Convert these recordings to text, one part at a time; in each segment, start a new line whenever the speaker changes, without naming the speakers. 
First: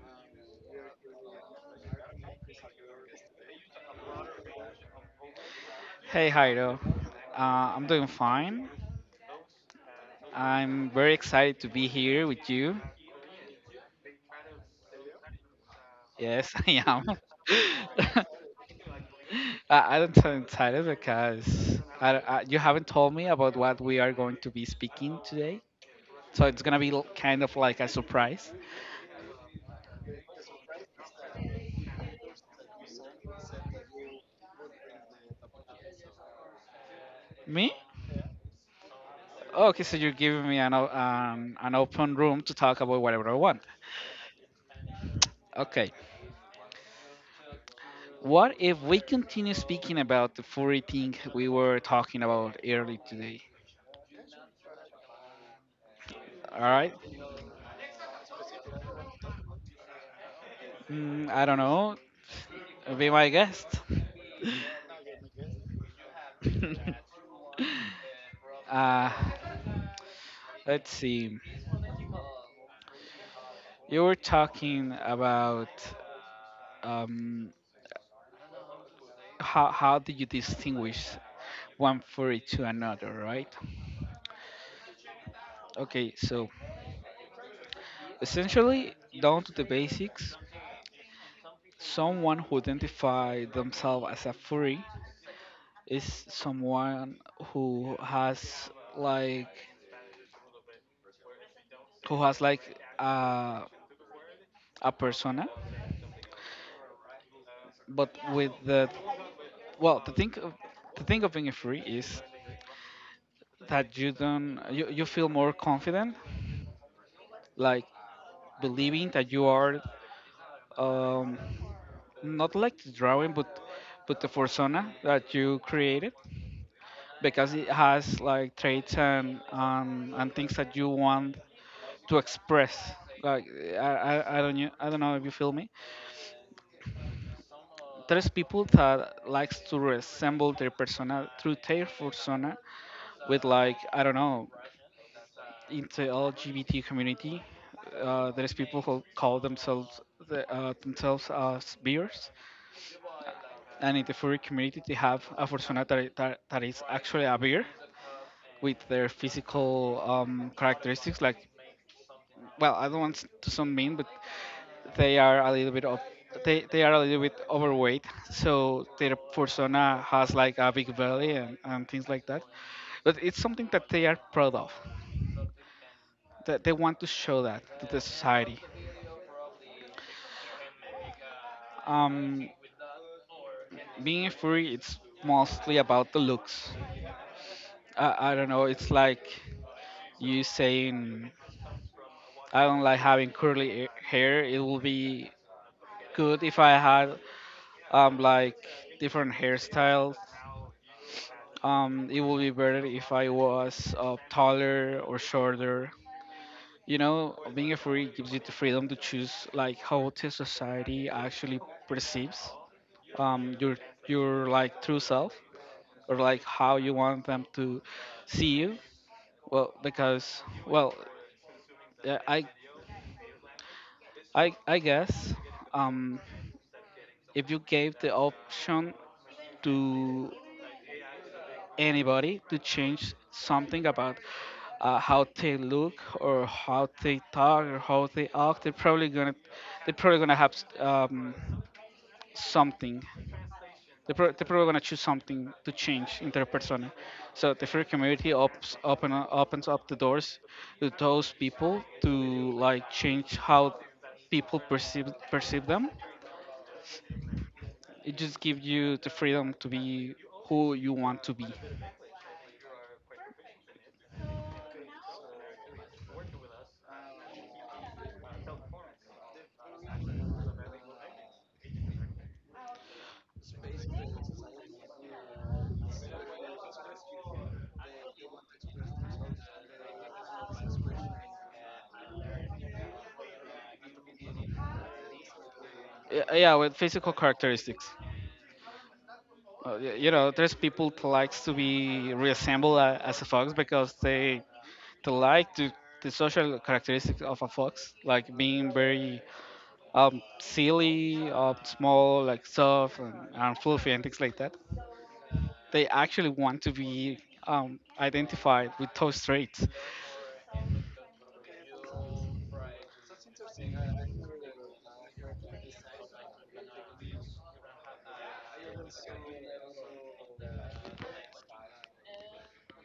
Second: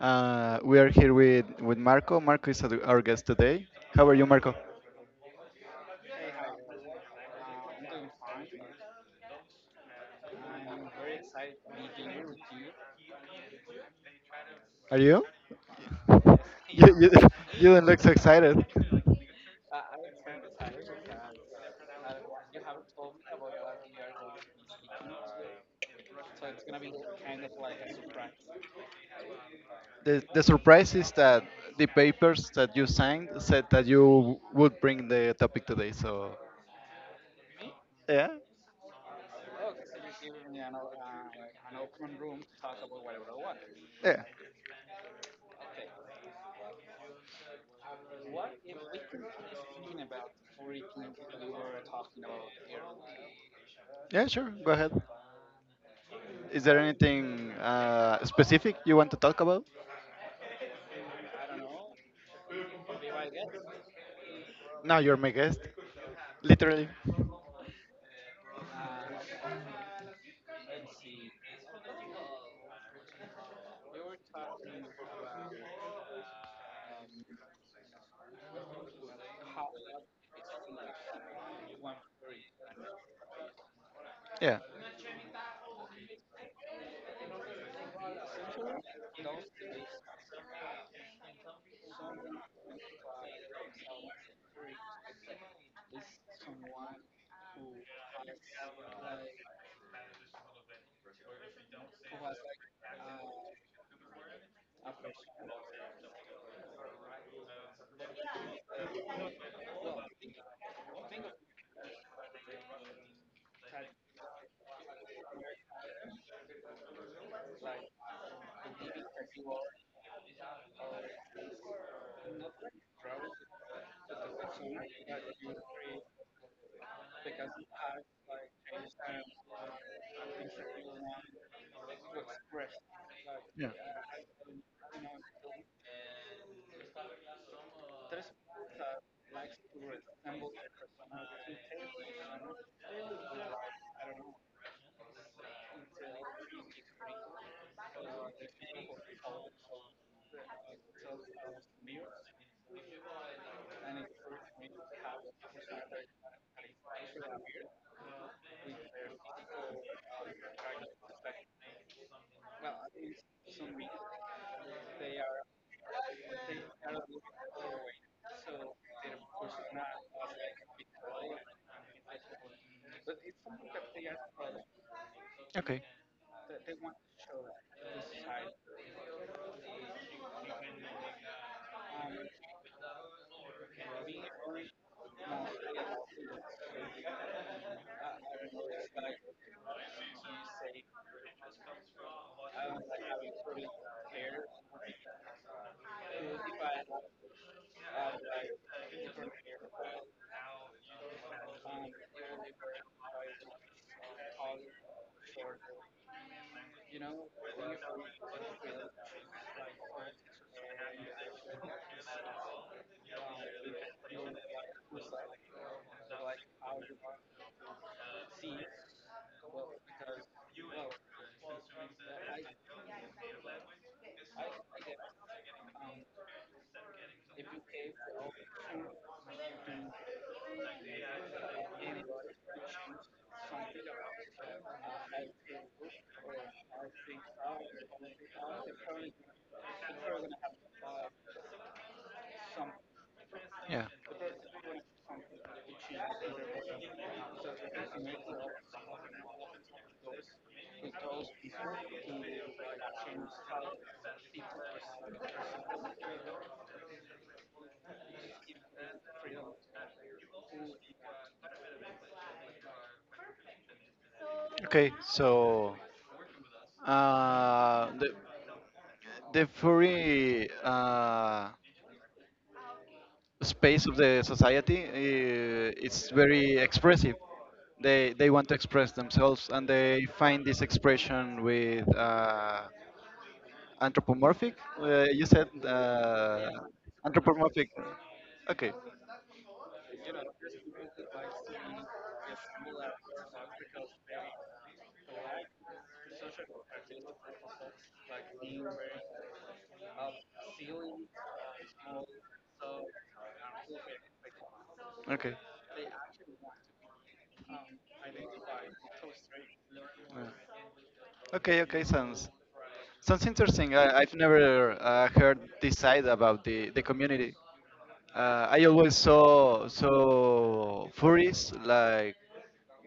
We are here with, Marco. Marco is our guest today. How are you, Marco?
Hey Jairo, I'm doing fine. I'm very excited to be here with you.
Are you?
Yes, I
you,
am.
you, you don't look so excited.
I don't sound excited because you haven't told me about what we are going to be speaking today. So it's gonna be kind of like a surprise.
The surprise is that the papers that you signed said that you would bring the topic today. So,
Me?
yeah,
Okay, so you're giving me an open room to talk about whatever I want.
yeah,
Okay, what if we continue speaking about the furry thing we were talking about early today?
yeah, sure, go ahead.
All
Is there
right.
anything specific you want to talk about?
I don't know. Be my guest.
Now you're my guest, literally.
uh, let's see. You were talking about, um, how do you distinguish one furry to another, right?
Yeah,
Okay, so essentially, down to the basics, someone who identifies themselves as a furry is someone who has, like, who has like a a persona, but with well, the thing of, the thing of being free is that you don't you, you feel more confident, like believing that you are, um, not like the drawing, but the persona that you created because it has like traits and, and things that you want to express. Like
yeah,
I don't know if you feel me. There's people that likes to resemble their persona through their persona with, like, I don't know, into LGBT community. There's people who call themselves themselves as beers, and in the furry community they have a persona that is actually a beer with their physical, characteristics. Like, well, I don't want to sound mean, but they are a little bit of they are a little bit overweight, so their persona has, like, a big belly and things like that. But it's something that they are proud of,
okay,
that they want to show that to the society. Um, Being a furry, it's mostly about the looks. I don't know. It's like you saying, "I don't like having hair." It will be good if I had, like, different hairstyles. It will be better if I was, taller or shorter. You know, being a furry gives you the freedom to choose, like, how the society actually perceives, your like true self, or like how you want them to see you. Well, because, well, uh, I I guess, um, if you gave the option to anybody to change something about, how they look or how they talk or how they act, they're probably gonna have, um, something.
yeah.
They're probably gonna choose something to change in their persona. So the free community opens up the doors to those people to, like, change how people perceive them. It just gives you the freedom to be who you want to be.
Okay, so the furry space of the society, it's very expressive. They want to express themselves, and they find this expression with anthropomorphic. You said
Yeah, with physical
anthropomorphic.
characteristics.
Okay,
You know, there's people that likes to be reassembled as a fox because they like to the social characteristics of a fox, like being very, silly, small, like soft and fluffy and things like that.
okay,
They actually want to be, identified with those traits.
okay, okay. Sounds interesting. I, I've never heard this side about the community. I always saw so furries like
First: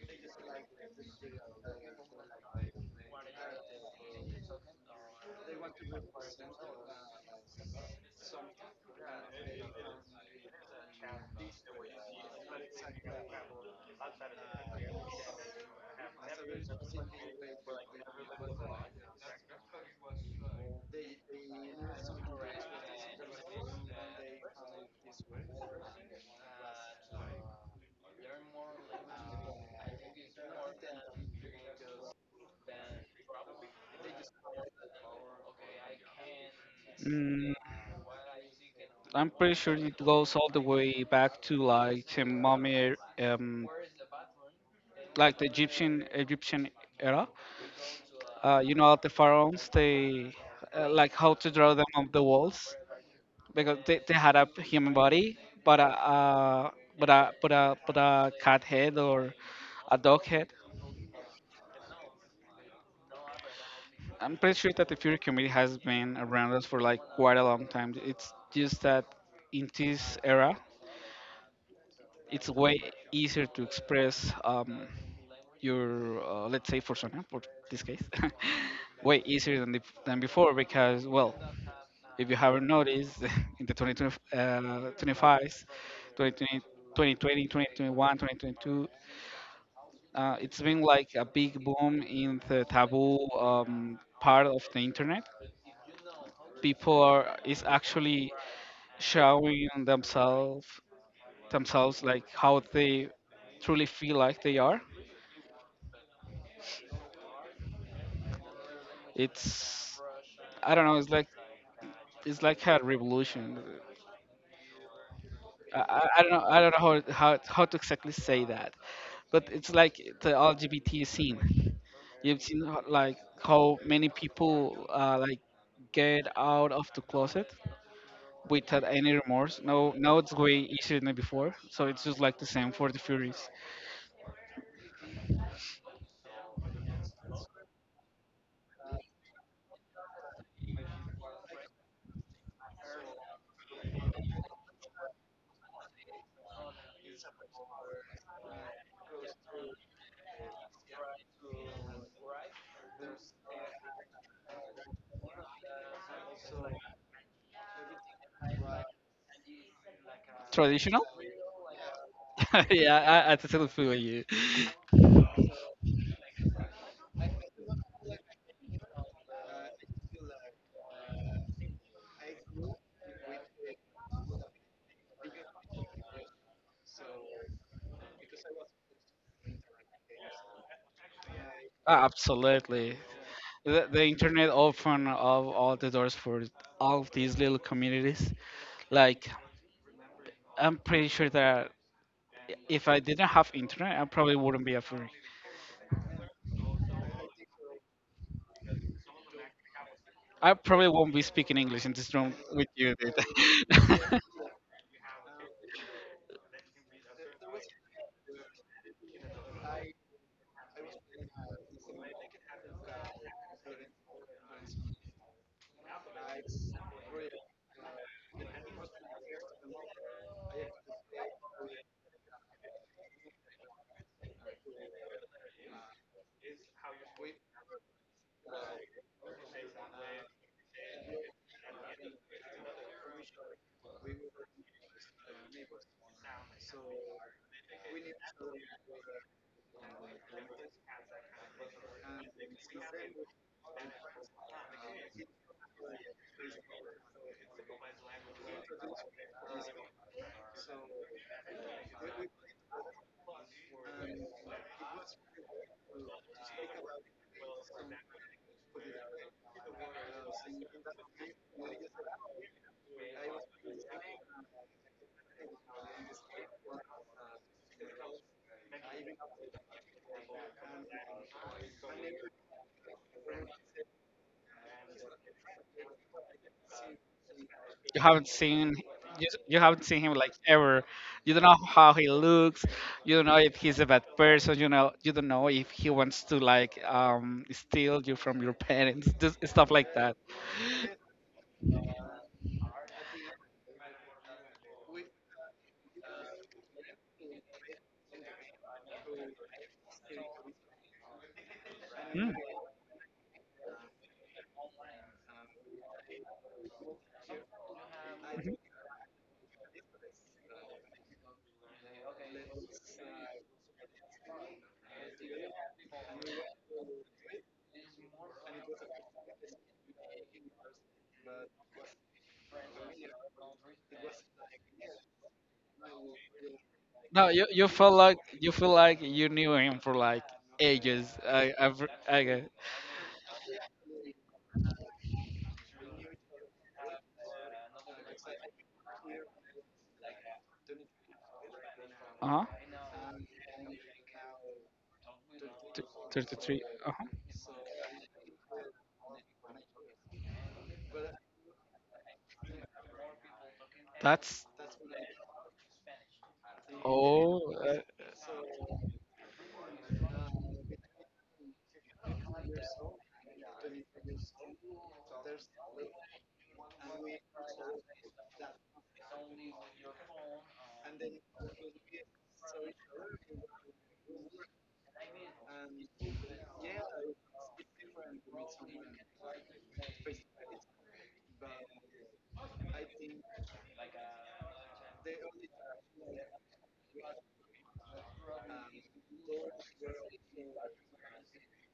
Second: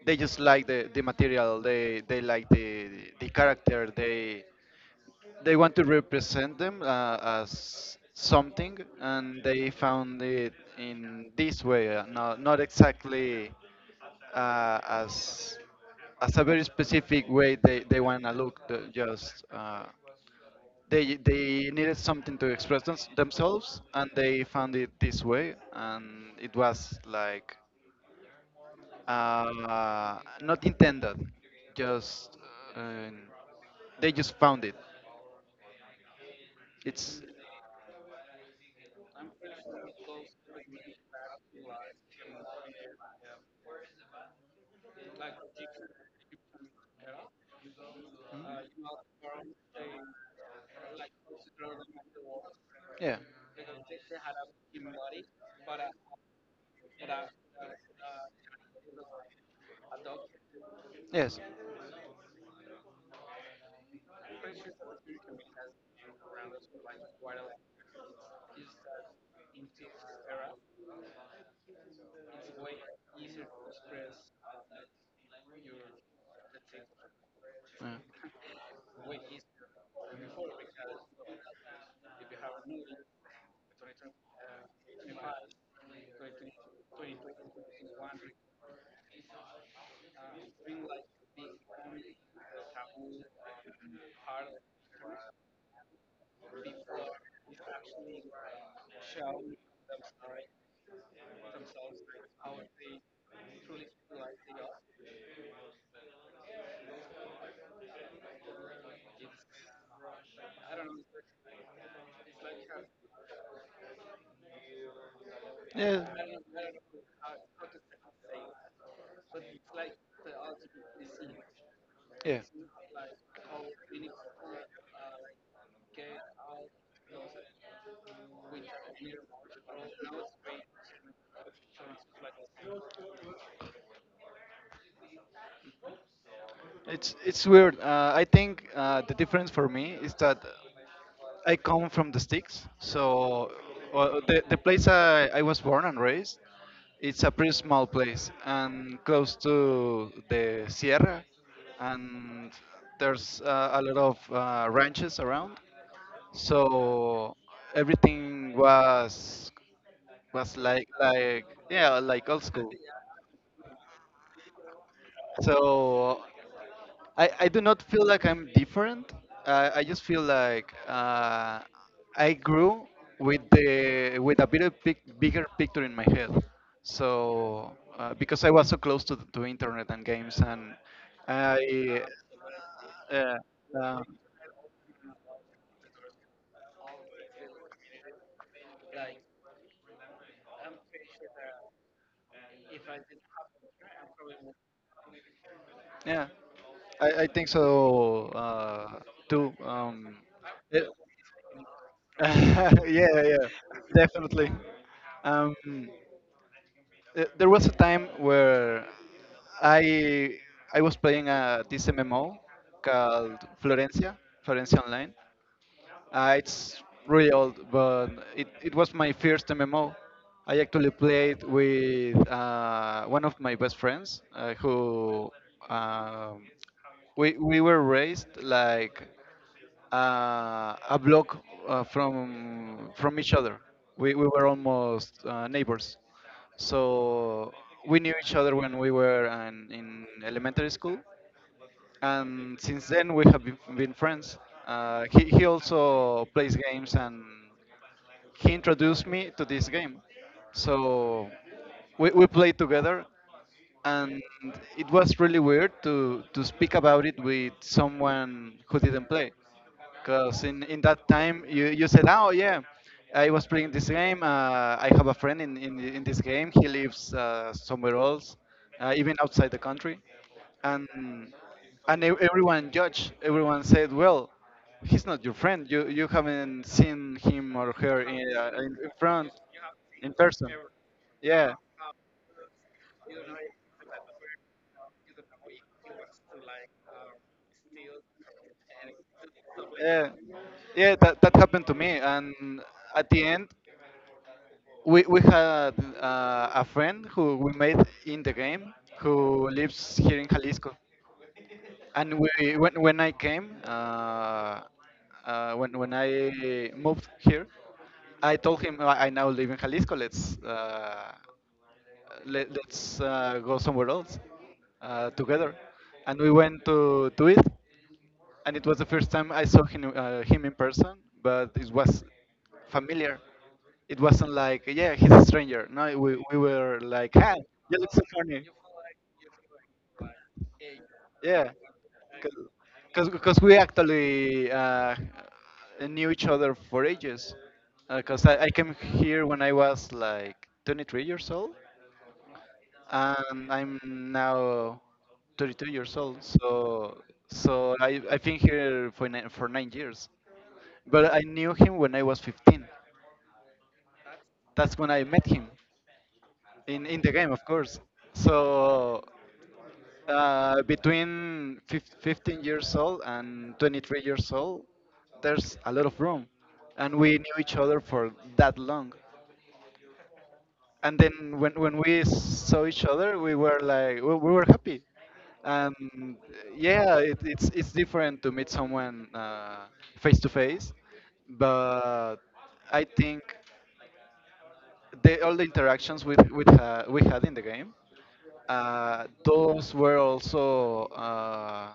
they just like the material they like the character they want to represent them as something, and they found it in this way, not exactly uh, as as a very specific way they want to look. The- Just they needed something to express themselves, and they found it this way, and it was like not intended, just uh, they just found it. It's
Mm, I'm pretty sure it goes all the way back to, like, mummy, um, like the Egyptian era.
Hmm?
You know, the pharaohs, they, like how to draw them on the walls.
Yeah.
Because they had a human body, but a, uh, but a cat head or a dog head.
Yes. Yeah.
I'm pretty sure that the Fury community has been around us for like quite a long time. It's just that in this era, it's way easier to express, your, let's say for persona, for this case, way easier than than before, because, well, if you haven't noticed, in the 2020, 25s, 2020, 2021, 2022, it's been like a big boom in the taboo, part of the internet. People are is actually showing themselves like how they truly feel like they are. It's I don't know. It's like a revolution.
Yeah.
I don't know how to exactly say that, but it's like the LGBT scene.
Yeah.
You've seen like how many people, like, get out of the closet without any remorse. No, now it's way easier than before. So it's just like the same for the Furies.
It's weird. I think the difference for me is that I come from the sticks. So, well, the place I was born and raised, it's a pretty small place and close to the Sierra, and there's a lot of ranches around. So everything was
Traditional?
like yeah like old school.
Yeah, I totally feel you.
So I do not feel like I'm different. I just feel like I grew with a bigger pic, bigger picture in my head. So because I was so close to internet and games, and I
Ah, absolutely.
yeah uh,
The
um,
internet opened up all the doors for all of these little communities. Like, I'm pretty sure that if I didn't have internet, I probably wouldn't be a furry.
yeah I think so too.
I probably
It-
won't be speaking English in this room with you, dude.
yeah yeah definitely. Um, there was a time where I I was playing this MMO called Florencia, Florencia Online, it's really old, but it was my first MMO. I actually played with one of my best friends who um, we were raised like a block from each other. We were almost neighbors. So we knew each other when we were in elementary school, and since then we have been friends. He also plays games and he introduced me to this game. So we played together, and it was really weird to speak about it with someone who didn't play. Because in that time, you said, "Oh, yeah, I was playing this game. I have a friend in this game. He lives somewhere else, even outside the country." And, everyone judged. Everyone said, "Well, he's not your friend. You haven't seen him or
you
her
haven't
in
seen
in front,
you haven't seen
in
him like
person."
ever. You don't
Yeah,
know how he looks. You don't know if he's a bad person. You know, you don't know if he wants to, like, steal you from your parents, just stuff like
yeah,
that.
yeah. That that happened to me, and at the end, we had a friend who we met in the game who lives here in Jalisco. And we,
Hmm.
when I came, when I moved here, I told him, "Oh, I now live in Jalisco. Let's go somewhere else together." And we went to it, and it was the first time I saw him, him in person, but it was familiar. It wasn't like, yeah, he's a stranger. No, we were like,
No,
"Hi,
you
you
feel
look so
like
funny."
you knew him for like ages.
Yeah,
I've, I get it.
because we actually knew each other for ages. Because I came here when I was like 23 years old,
Uh-huh.
and I'm now 32 years old.
33.
So
Uh-huh.
so I've been here for 9 years, but I knew him when I was 15.
That's
That's when I met him in the game, of
oh,
course.
uh,
So between 15 years old and 23 years old, there's a lot of room, and we knew each other for that long. And then when we saw each other, we were like we were happy, and yeah, it's different to meet someone face to face, but I think all the interactions we had in the game, those were also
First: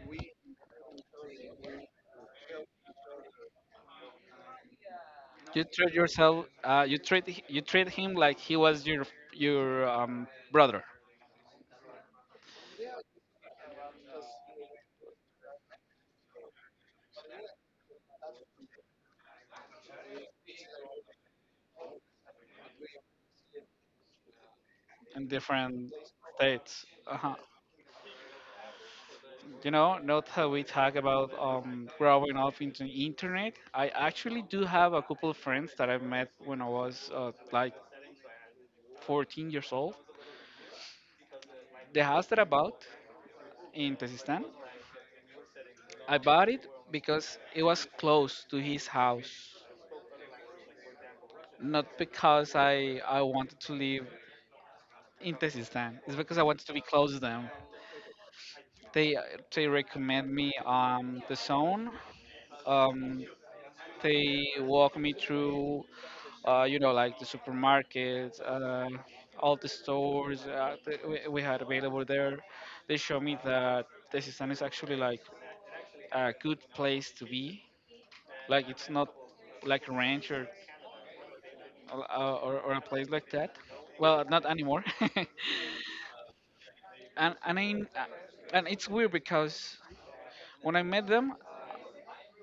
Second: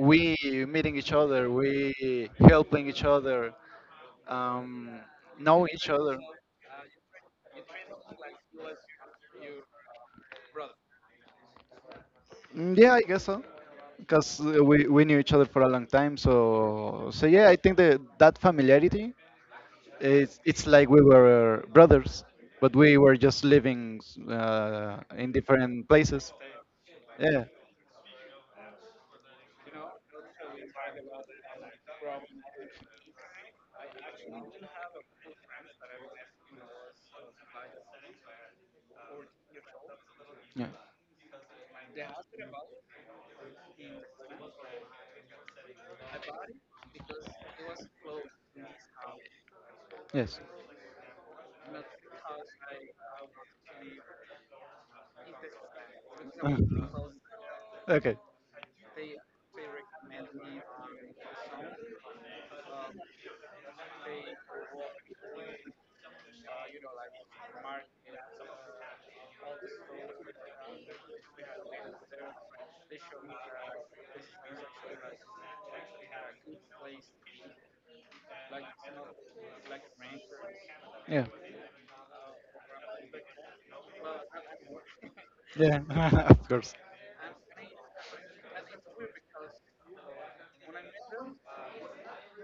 we meeting each other, we helping each other, um,
you
know each
treat
other.
you treat him like he was your your um brother.
Mm, yeah, I guess so. Because we knew each other for a long time, so so yeah, I think that that familiarity, it's like we were brothers, but we were just living
In
in different
different
places.
states. Uh-huh.
Yeah.
You know, not how we talk about, growing up into internet. I actually do have a couple of friends that I met when I was, like, 14 years old.
Yeah.
The house that I bought in Tajikistan, I bought it because it was close to his house,
Yes.
not because I wanted to live in Tajikistan. It's because I wanted to be close to them.
okay.
They they recommend me, the zone. Um, They walk me through, you know, like the supermarkets, all the stores, that we had available there. They show me that Tezistán is actually like a good place to be. Like it's not like a ranch, or
Yeah.
or a place like that. Well, not anymore.
Yeah. of course.
and and I, and it's weird because when I met them,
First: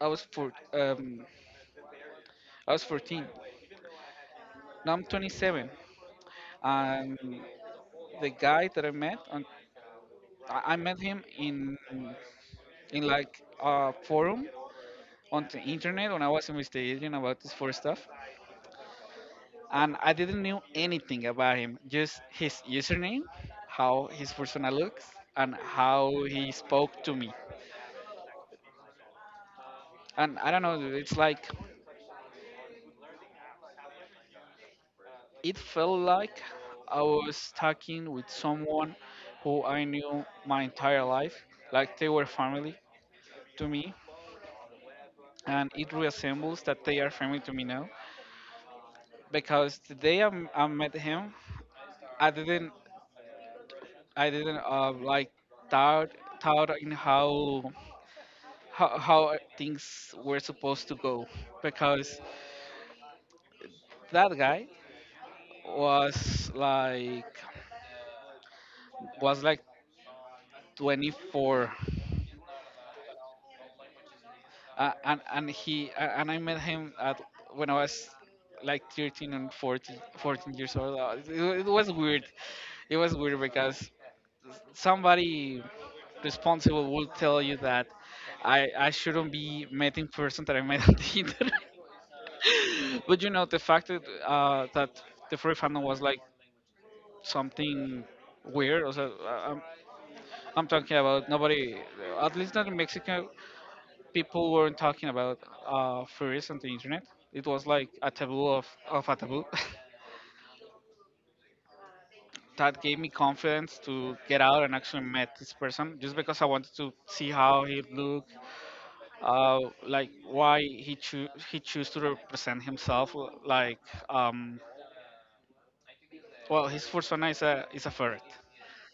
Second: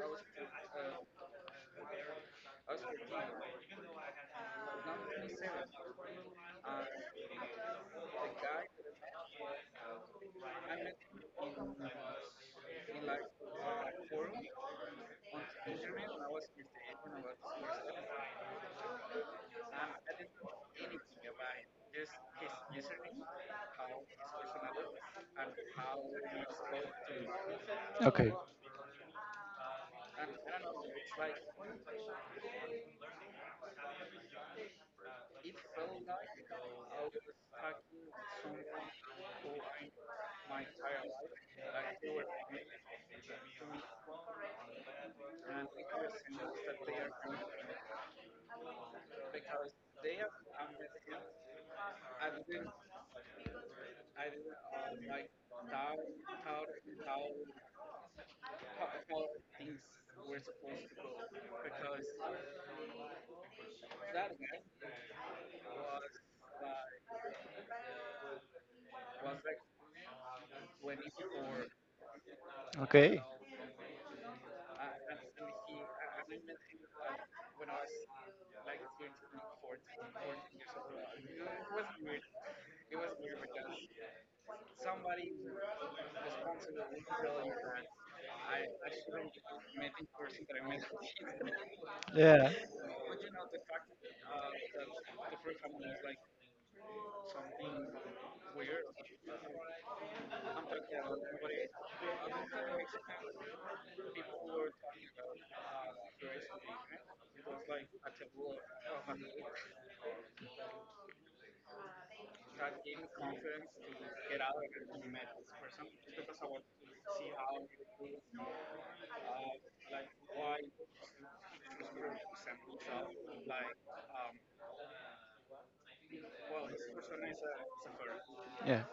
I was four, um, I was 14. Now I'm 27. Um, the guy that I met on I met him in like a forum on the internet when I was investigating about this for stuff, and I didn't know anything about him. Just his username, how his persona looks, and how he spoke to me.
Okay.
And I don't know. It's like it felt like I was talking with someone who I knew my entire life, like they were family to me, and it reassembles that they are family to me now because the day I met him, I didn't I didn't, like, thought thought in how, how things were supposed to go, because that guy was like 24,
Okay.
and I met him at when I was like 13 and 14, fourteen years old. It was weird. It was weird because somebody responsible will tell you that I shouldn't be met in person that I met on the internet.
Yeah.
But you know the fact that, the furry fandom was like something weird. Also, I'm talking about nobody, at least not in Mexico, people weren't talking about, furries on the internet. It was like a taboo of a taboo. That gave me confidence to get out and actually met this person just because I wanted to see how he looked, uh, like why he choose to represent himself, like, um, well, his persona is a ferret.
Yeah.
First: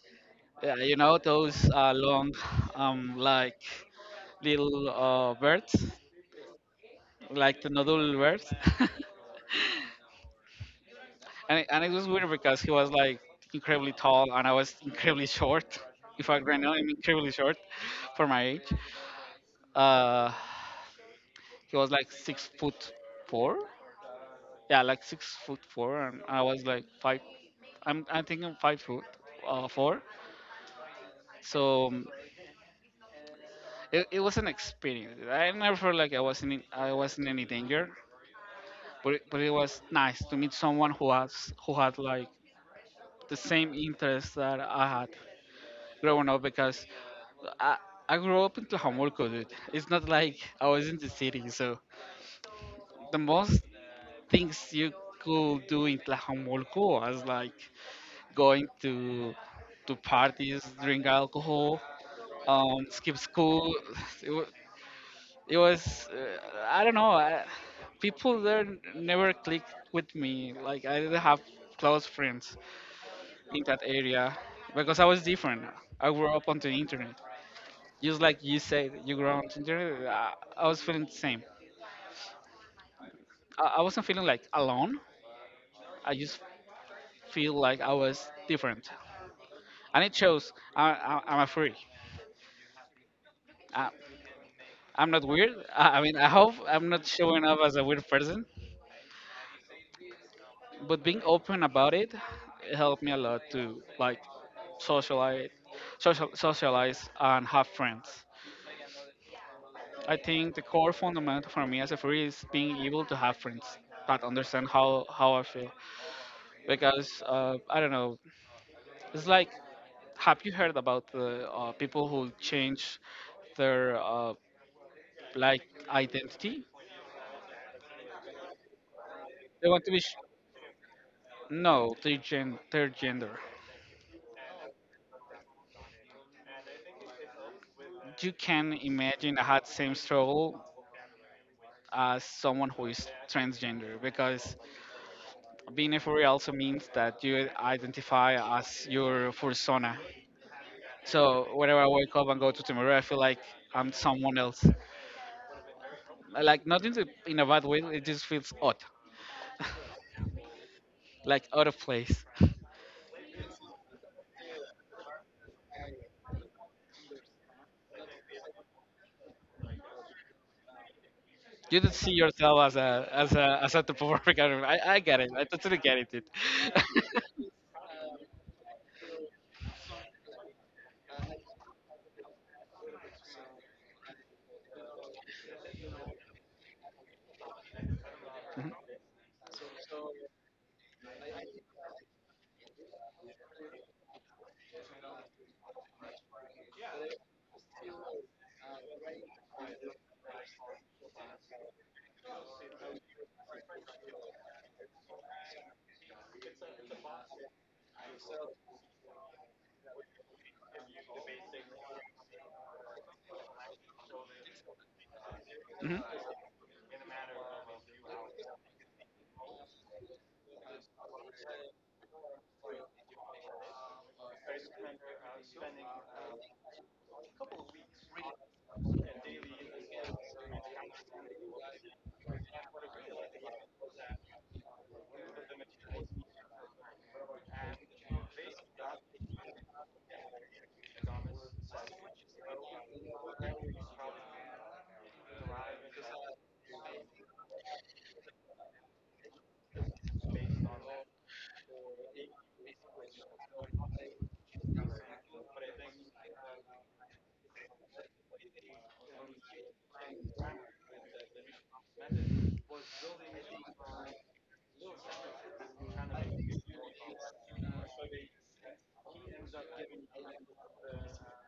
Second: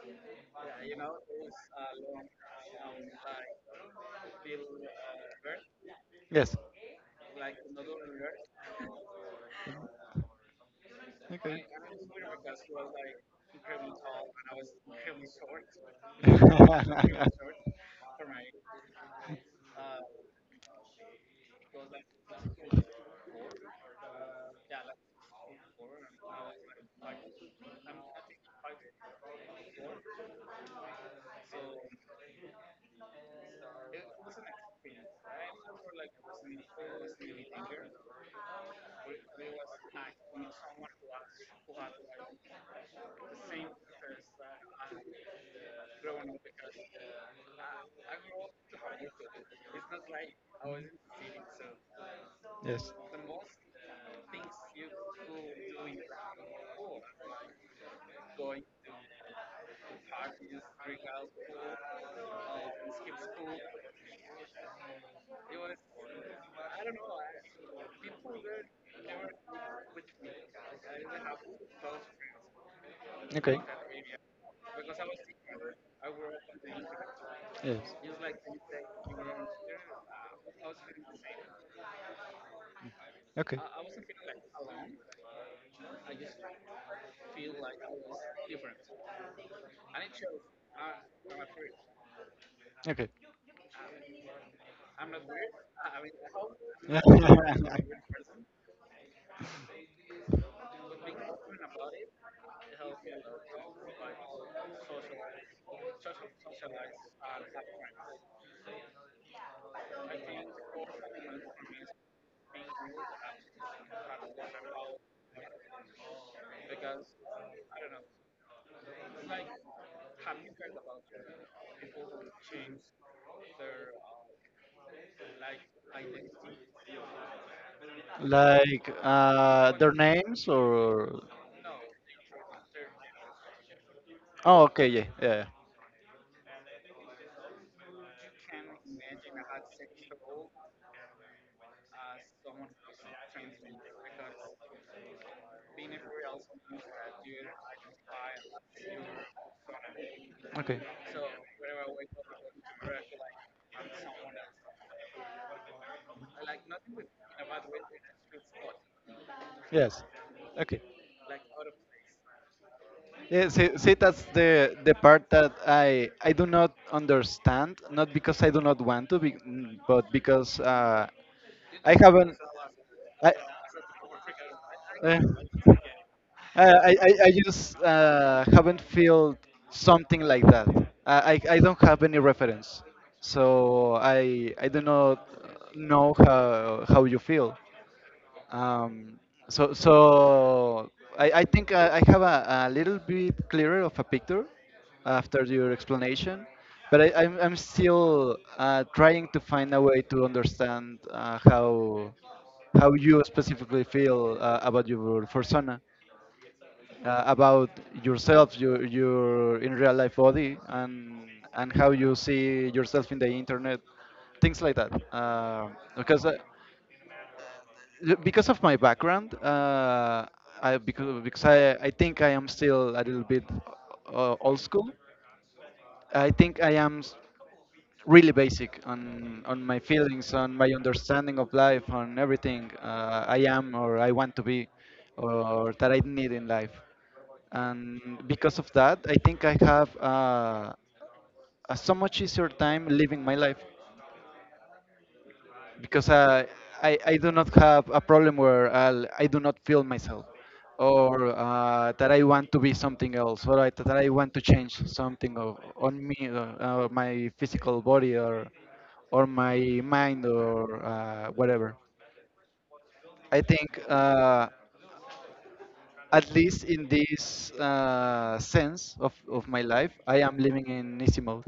Yeah, you know those, long, like, little, birds,
Yes.
like the noodle birds. And it was weird because he was like incredibly tall and I was incredibly short. In fact, right now I'm incredibly short for my age. uh, he was like 6 foot four, yeah, like 6 foot four, and I was like five I'm I think I'm 5 foot, four. So, it was an experience. I never felt like I wasn't in any danger, but it was nice to meet someone who had like the same interests that I had growing up, because I I grew up in Tlajomulco, dude. It's not like I was in the city, so
yes.
the most things you could do in Tlajomulco was like going to parties, drink alcohol, skip school. It, wa- it was, I don't know, people there never clicked with me. Like, I didn't have close friends
Okay.
in that area because I was different. I grew up on the internet.
Yes.
Just like you said, you grew up on the internet, I was feeling the same.
Okay.
I wasn't feeling like alone, I just feel like I was different. And it shows I'm a freak.
Okay.
I, I'm not weird. I mean, I hope I'm not showing up as a weird person, but being open about it helped me a lot to like socialize, socialize and have friends. I think the core fundamental for me as a free is being able to have friends that understand how I feel because I don't know. It's like, have you heard about the people who change their like identity?
like
They want to
their
be sh-
names or?
No, their gender.
Oh, okay. Yeah. Yeah. Yeah.
You can imagine I had same struggle as someone who is transgender because being a furry also means that you identify as your fursona.
Okay.
So whenever I wake up and go to the mirror, I feel like I'm someone else. Like not in the, in a bad way, it just feels odd,
Yes. Okay.
like out of place.
Yeah, see, see, that's the part that I do not understand. Not because I do not want to be, mm, but because
You don't
I
see
haven't.
yourself as a as
I,
a as a Puerto Rican. I get
uh,
it. I totally get it.
I just haven't felt something like that. I don't have any reference, so I do not know how you feel.
Mhm,
Um, so so I think I have a little bit clearer of a picture after your explanation, but I'm still trying to find a way to understand how you specifically feel about your persona, about yourself, your in real life body, and how you see yourself in the internet, things like that.
mhm.
Because uh, because of my background, I because I think I am still a little bit old school. I think I am really basic on my feelings, on my understanding of life, on everything I am or I want to be, or that I need in life. And because of that, I think I have a so much easier time living my life because I do not have a problem where I'll, I do not feel myself, or that I want to be something else, or I, that I want to change something of, on me, my physical body, or my mind, or whatever. I think at least in this sense of my life, I am living in easy mode.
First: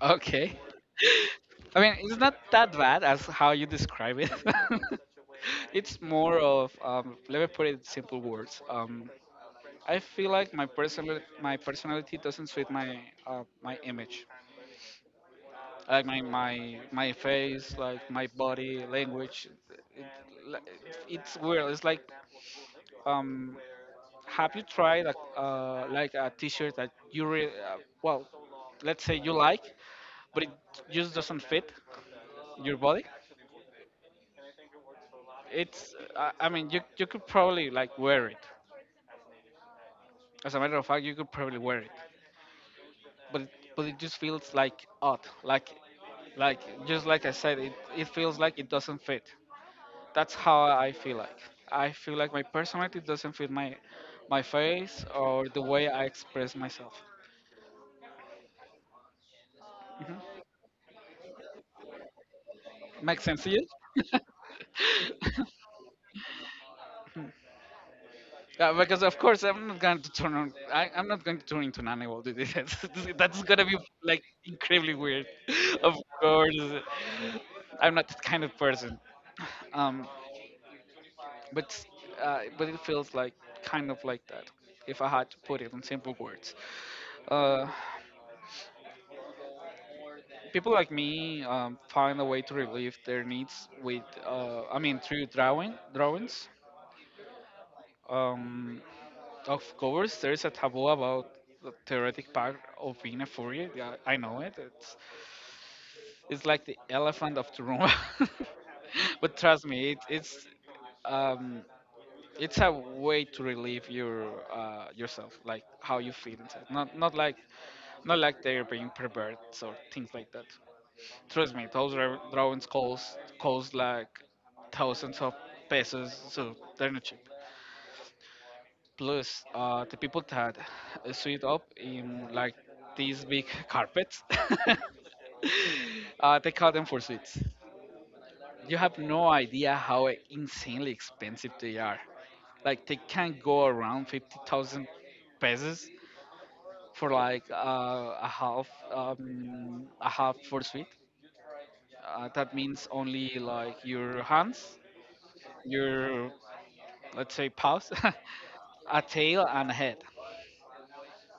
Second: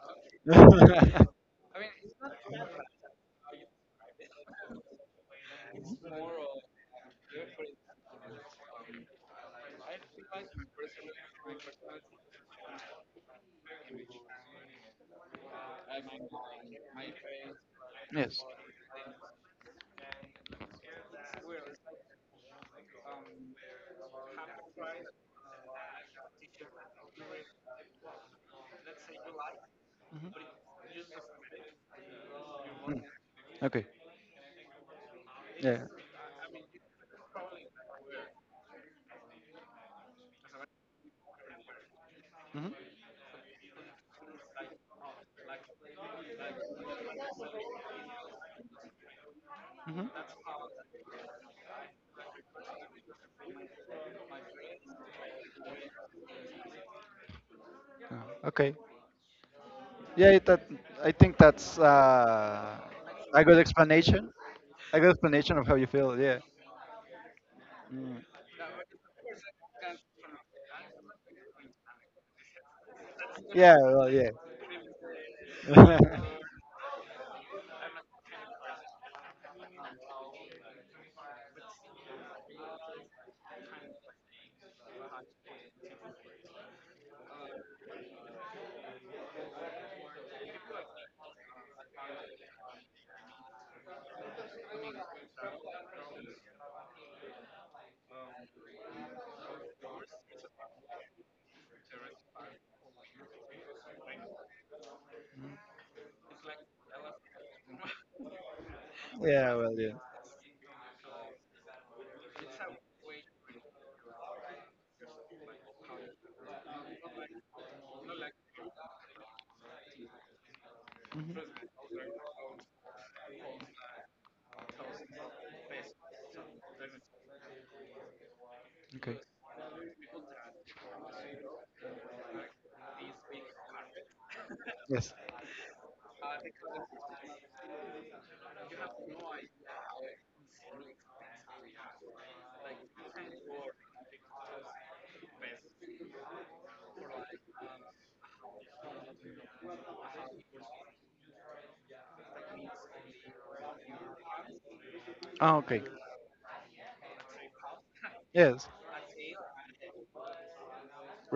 Okay. I mean, it's not that bad as how you describe it. It's more of, let me put it in simple words. I feel like my personality doesn't suit my my image, like my face, like my
yes.
body language. It, like, it's weird. It's like, um, have you tried like a T-shirt that well, let's say you like, but it just doesn't fit your
Mm.
body?
Okay. Yeah.
It's, I mean, you could probably like wear it. As a matter of fact, you could probably wear it,
hmm
but it, but it just feels like odd, like just like I said, it feels like it doesn't fit.
hmm
That's how I feel like. I feel like my personality doesn't fit my my face or the way I express myself.
Okay. Yeah,
Hmm.
that I think that's
Makes sense
a
to
good
you?
explanation. A good explanation of how you feel. Yeah. Mm.
Because of course I'm not going to turn on. I'm not going to turn into an animal, dude. That's gonna
Yeah.
be
Well.
like
Yeah.
incredibly weird. Of course, I'm not that kind of person. Um, but it feels like kind of like that. If I had to put it in simple words, uh, people like me, find a way to relieve their needs with. Through drawings. Um, Of course, there's a taboo about the theoretic part of being a furry. Yeah, I know it. It's like the elephant of the room. But
yeah.
trust
Well. Yeah.
me, um, it's a way to relieve your yourself, like how you feel inside. Not like they're being perverts or things like that. Trust
Mhm.
me, those drawings cost like thousands of pesos, so they're not cheap.
Okay.
Plus, the people that suit up in like these big carpets,
Yes.
they call them for suites. You have no idea how insanely expensive they are. Like they can go around 50,000 pesos for like a half for suite. That means only like your hands,
Oh, okay.
your, let's say, paws,
Yes.
a tail, and a head.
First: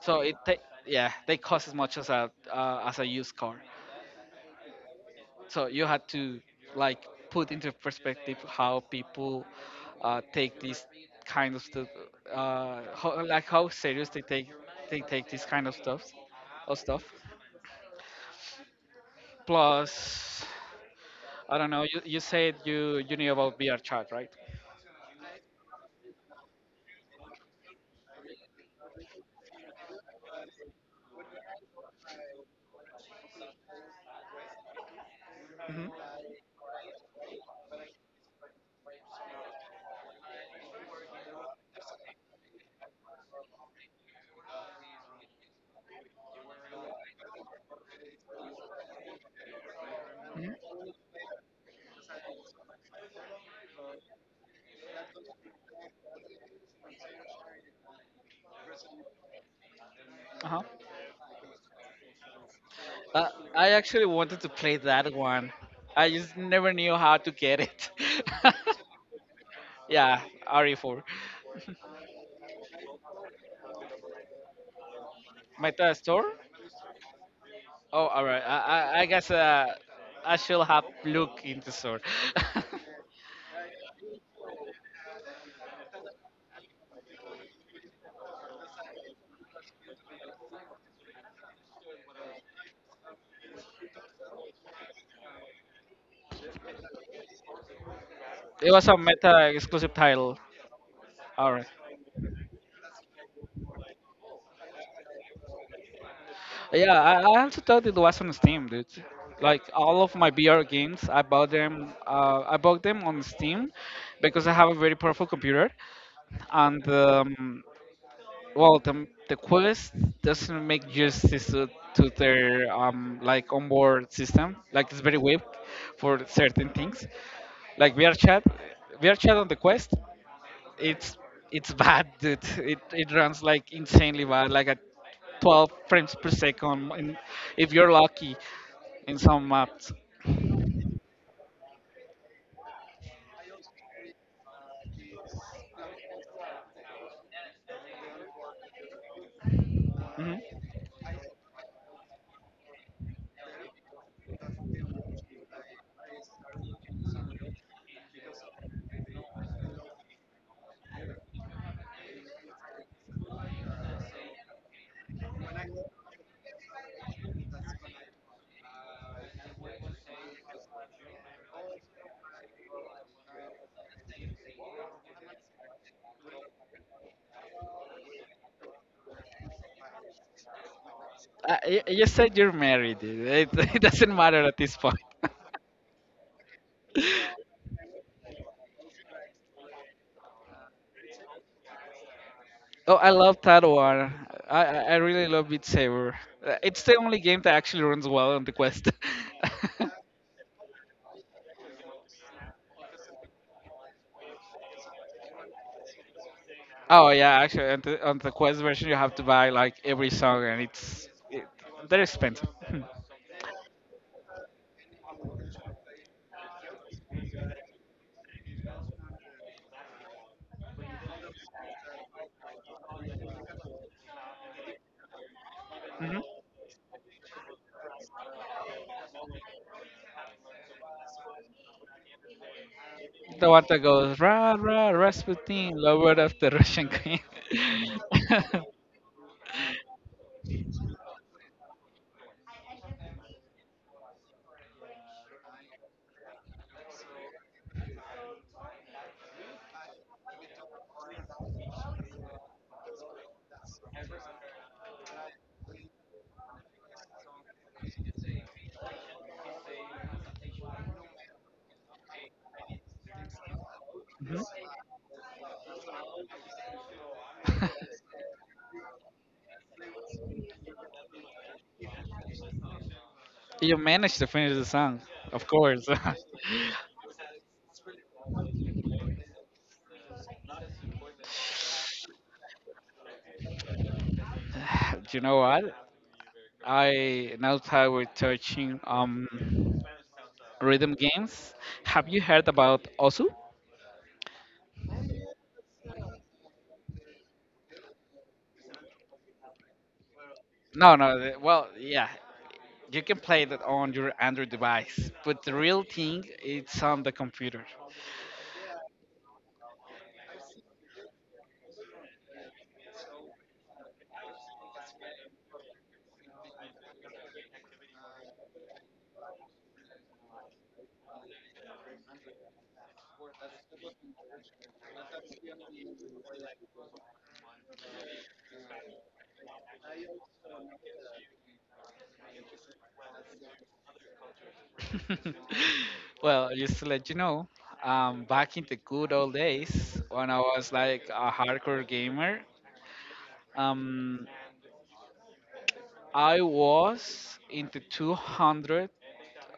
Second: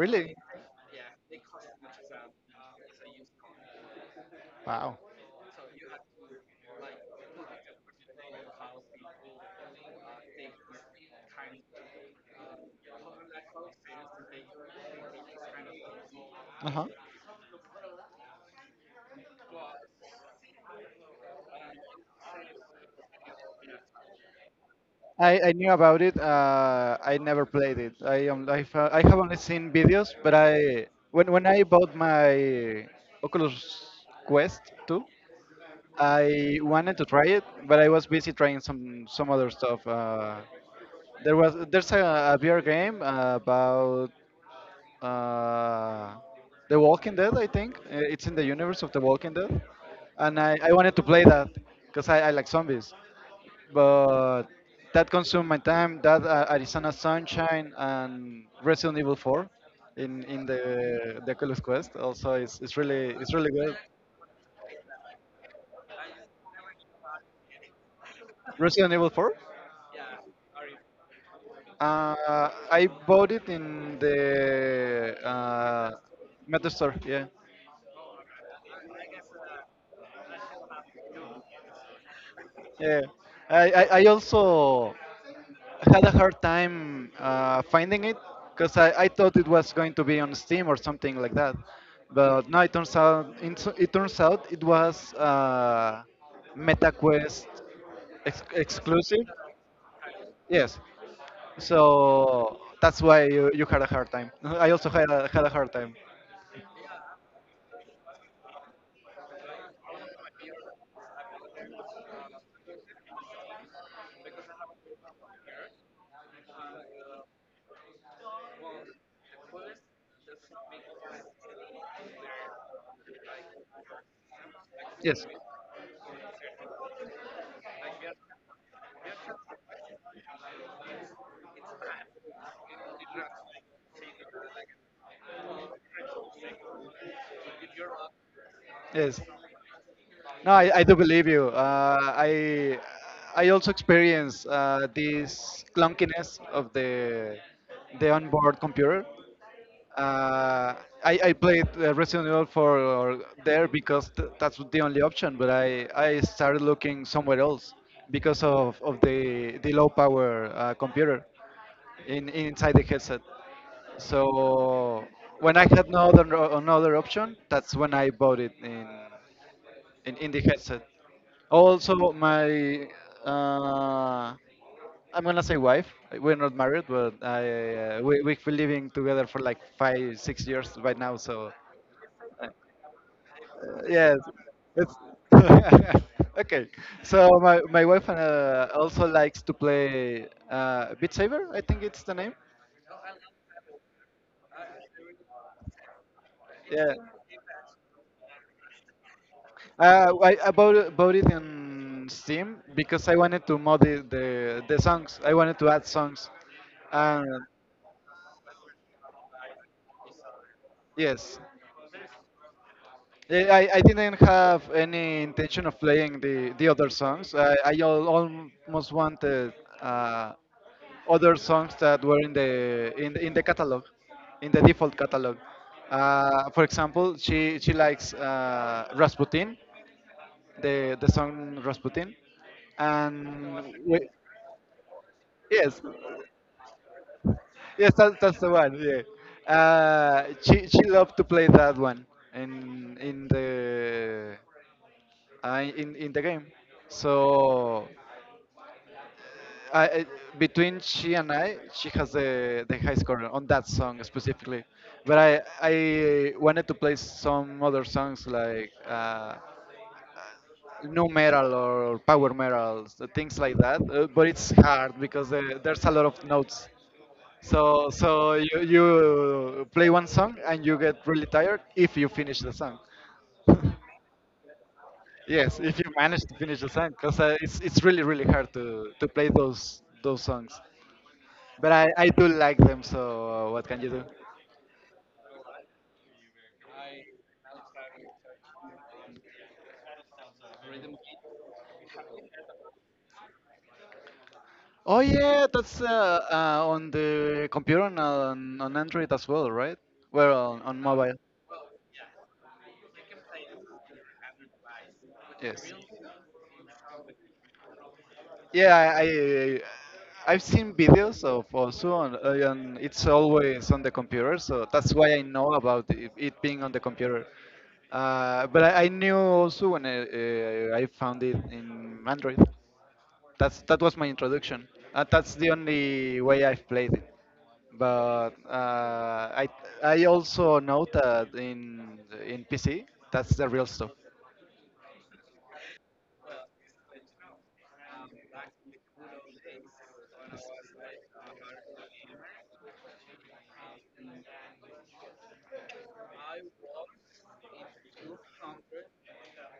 So it ta- yeah, they cost as much as a used car.
Wow.
So you had to like put into perspective how people take these kind of stuff, how serious they take this kind of stuff
Uh
or
huh.
stuff. Plus, I don't know. You said you knew about VR chat, right?
I knew about it. I never played it. I have only seen videos, but I when I bought my Oculus Quest 2,
Hmm.
I wanted to try it, but I was busy trying some other stuff. There's a, VR game about uh, The Walking Dead, I think. It's in the universe of The Walking Dead, and I
Hmm.
wanted to play that because I like zombies, but that consumed my time. That Arizona Sunshine and Resident Evil 4 in the
Uh-huh.
Oculus Quest also is
Uh,
it's really
I
good.
actually wanted to play that one. I just never knew how to get it.
Resident Evil 4.
Yeah, RE4.
I bought it in the
Meta store?
Meta store. Yeah,
Oh, all right. I guess I should have look into store.
yeah. I also had a hard time finding it because I thought it was going to be on Steam or something like that, but no. It turns out it turns out it was MetaQuest
It was a
exclusive.
Meta exclusive title.
Yes.
All right.
So that's why you had a hard time. I also had a, had a hard time.
Yeah, I also thought it was on Steam, dude. Like all of my VR games, I bought them. I bought them on Steam because I have a very powerful computer, and the quest doesn't make justice to their onboard system. Like it's very
Yes.
weak for certain things. Like V R chat, VRChat, chat on the quest, it's it's bad, dude. It runs like insanely bad, like at 12 frames per second, in, if you're lucky in
Yes.
some maps.
No, I do believe you. I also experience this clunkiness of the onboard computer.
Hmm.
Uh, I played Resident Evil for there because that's the only option. But I started looking somewhere else because of the low power computer in inside the headset. So when I had no other another option, that's when I bought it in in the headset. Also, my uh, I'm gonna say wife. We're not married, but I we we've been living together for like 5 6 years right now. So
You said you're married. It, it doesn't
yes,
matter at this
it's
point.
okay. So my wife also likes to play Beat Saber. I think it's the name.
Oh, I love Tad War. I I really love Beat Saber. It's the
Yeah,
only game that actually runs well on the Quest.
bought it in Steam because I wanted to mod the songs. I wanted to add songs,
Oh
and
yeah, actually, on the Quest version, you have to buy like every song,
Yes.
they're expensive.
Eh, I didn't have any intention of playing the other songs. I almost wanted uh, other songs that were in the in in the catalog, in the default catalog.
Hmm.
For example, she likes Rasputin, the song Rasputin,
The one
and
that
we,
goes ra ra Rasputin,
yes,
lover of the Russian queen.
yes, that, that's the one. Yeah, she loved to play that one in in the in the game. So I, I- between she and I, she has the high score on that song specifically. But I wanted to play some other songs like new metal or power metal, so things like that. But
Mhm.
it's hard because there's a lot of notes. So so you play one song and you get really tired if you finish the song.
You managed to finish the song, of
Yes, if you
course.
manage to finish the song, because it's really really hard to play those songs. But I do like them. So what can you do?
Do you know what? I now that we're touching, rhythm games. Have you heard about Osu?
Oh yeah, that's on the computer and on Android as well, right? Well, on
No,
mobile.
no. Yeah, you can play that on your Android device, but the
Yes.
real thing it's on the computer.
Yeah, I've seen videos of also on, and it's always on the computer, so that's why I know about it, it being on the computer. I knew also when I found it in Android. That's that was my introduction. That's the only way I've played it. But I also know that in PC, that's the real stuff.
Well, just to let you know, back in the good old days when I was like a hardcore gamer, um, I was in the 200.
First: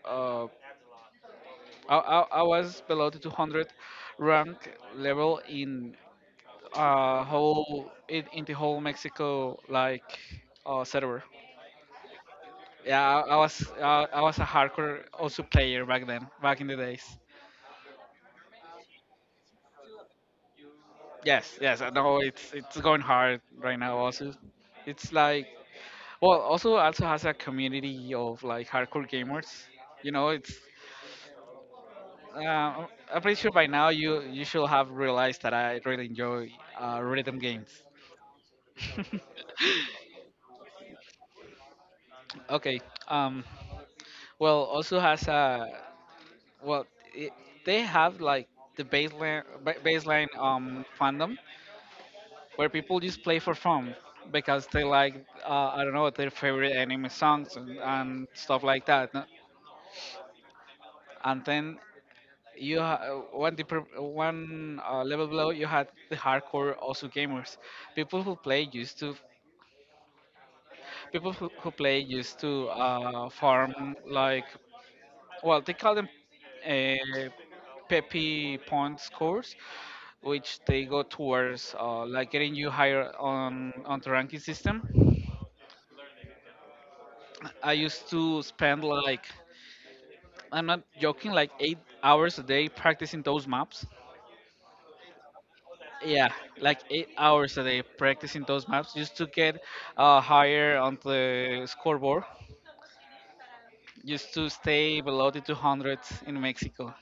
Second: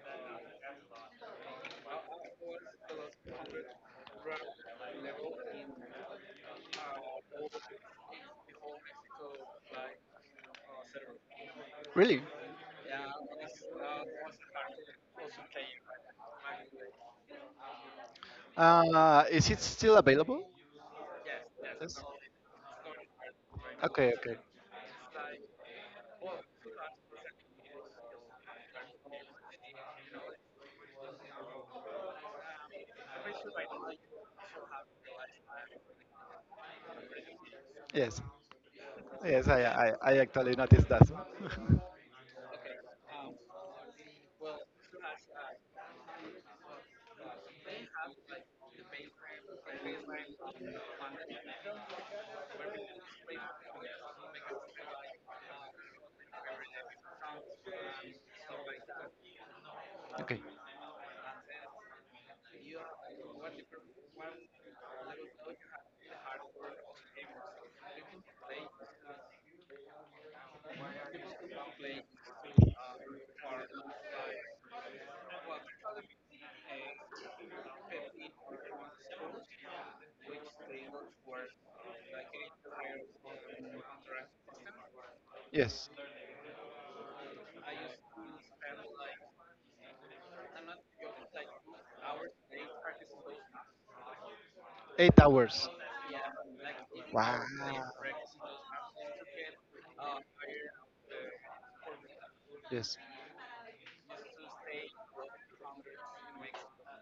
Uh, I was below the 200 rank level in in the whole Mexico like server.
Really?
Yeah, I was a hardcore also player back then, back in the days.
Is it still available?
Yes, yes, I know it's going hard right now
Okay,
also.
okay.
It's like, well, also has a community of like hardcore gamers. You know, it's uh, I'm pretty sure by now you should have realized that I really enjoy rhythm games.
Yes. Yes, I actually noticed that.
Okay. um, well, also has a, well, it, they have like baseline, fandom where people just play for fun because they like, I don't know, their favorite anime songs and stuff like that. No?
okay.
And then one deeper one level below you had the hardcore also gamers, people who play used to people who play used to farm like, well, they call them, uh, Peppy Point scores, which they go towards getting you higher on the ranking system.
Yes.
I used to spend like, I'm not joking, like 8 hours a day practicing those maps.
8 hours.
Yeah, like eight
Wow.
hours a day practicing those maps just to get higher on the scoreboard,
Yes.
just to stay below the 200s in Mexico.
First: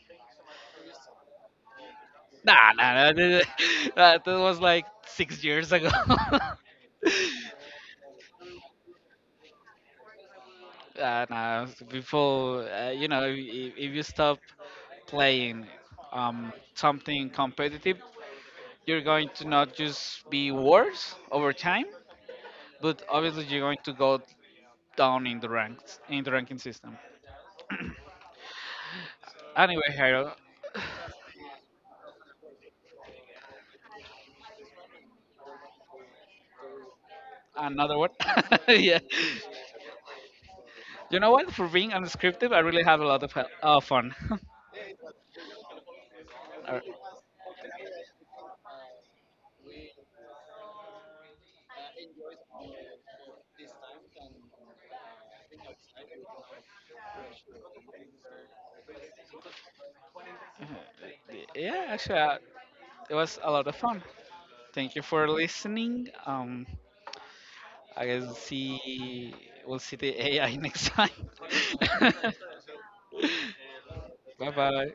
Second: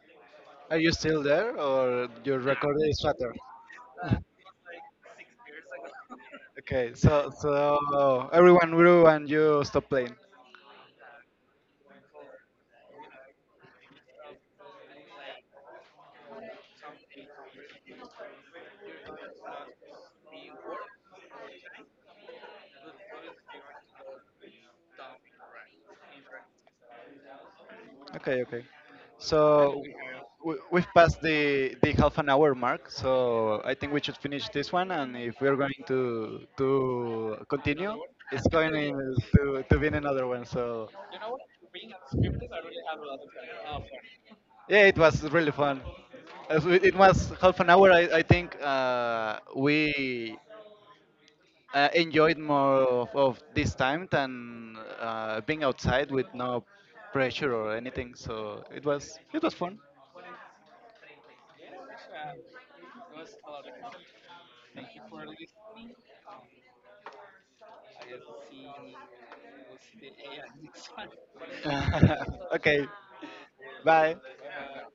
Are you still there or your
Nah,
record is
nah,
shattered?
nah. That was like 6 years ago.
Okay, so so everyone grew and you stopped playing.
Nah, Before, you know, if you stop playing something competitive, you're going to not just be worse over time, but obviously you're going to go down in the ranks in the ranking system.
Okay, okay. So
Anyway, Harold,
we've passed the half an hour mark, so I think we should finish this one. And if we're going to continue,
another one.
it's going in
Yeah,
to be in another one. So
you know what? For being unscripted, I really have a lot of fun.
yeah, it was really fun. As it
Alright.
was half an hour. I think we enjoyed more of this time than being outside with no pressure or anything. So it was fun.
Yeah, actually, it was a lot of fun. Thank you for listening. I guess see We'll see the AI next time.
okay, bye.
Bye bye.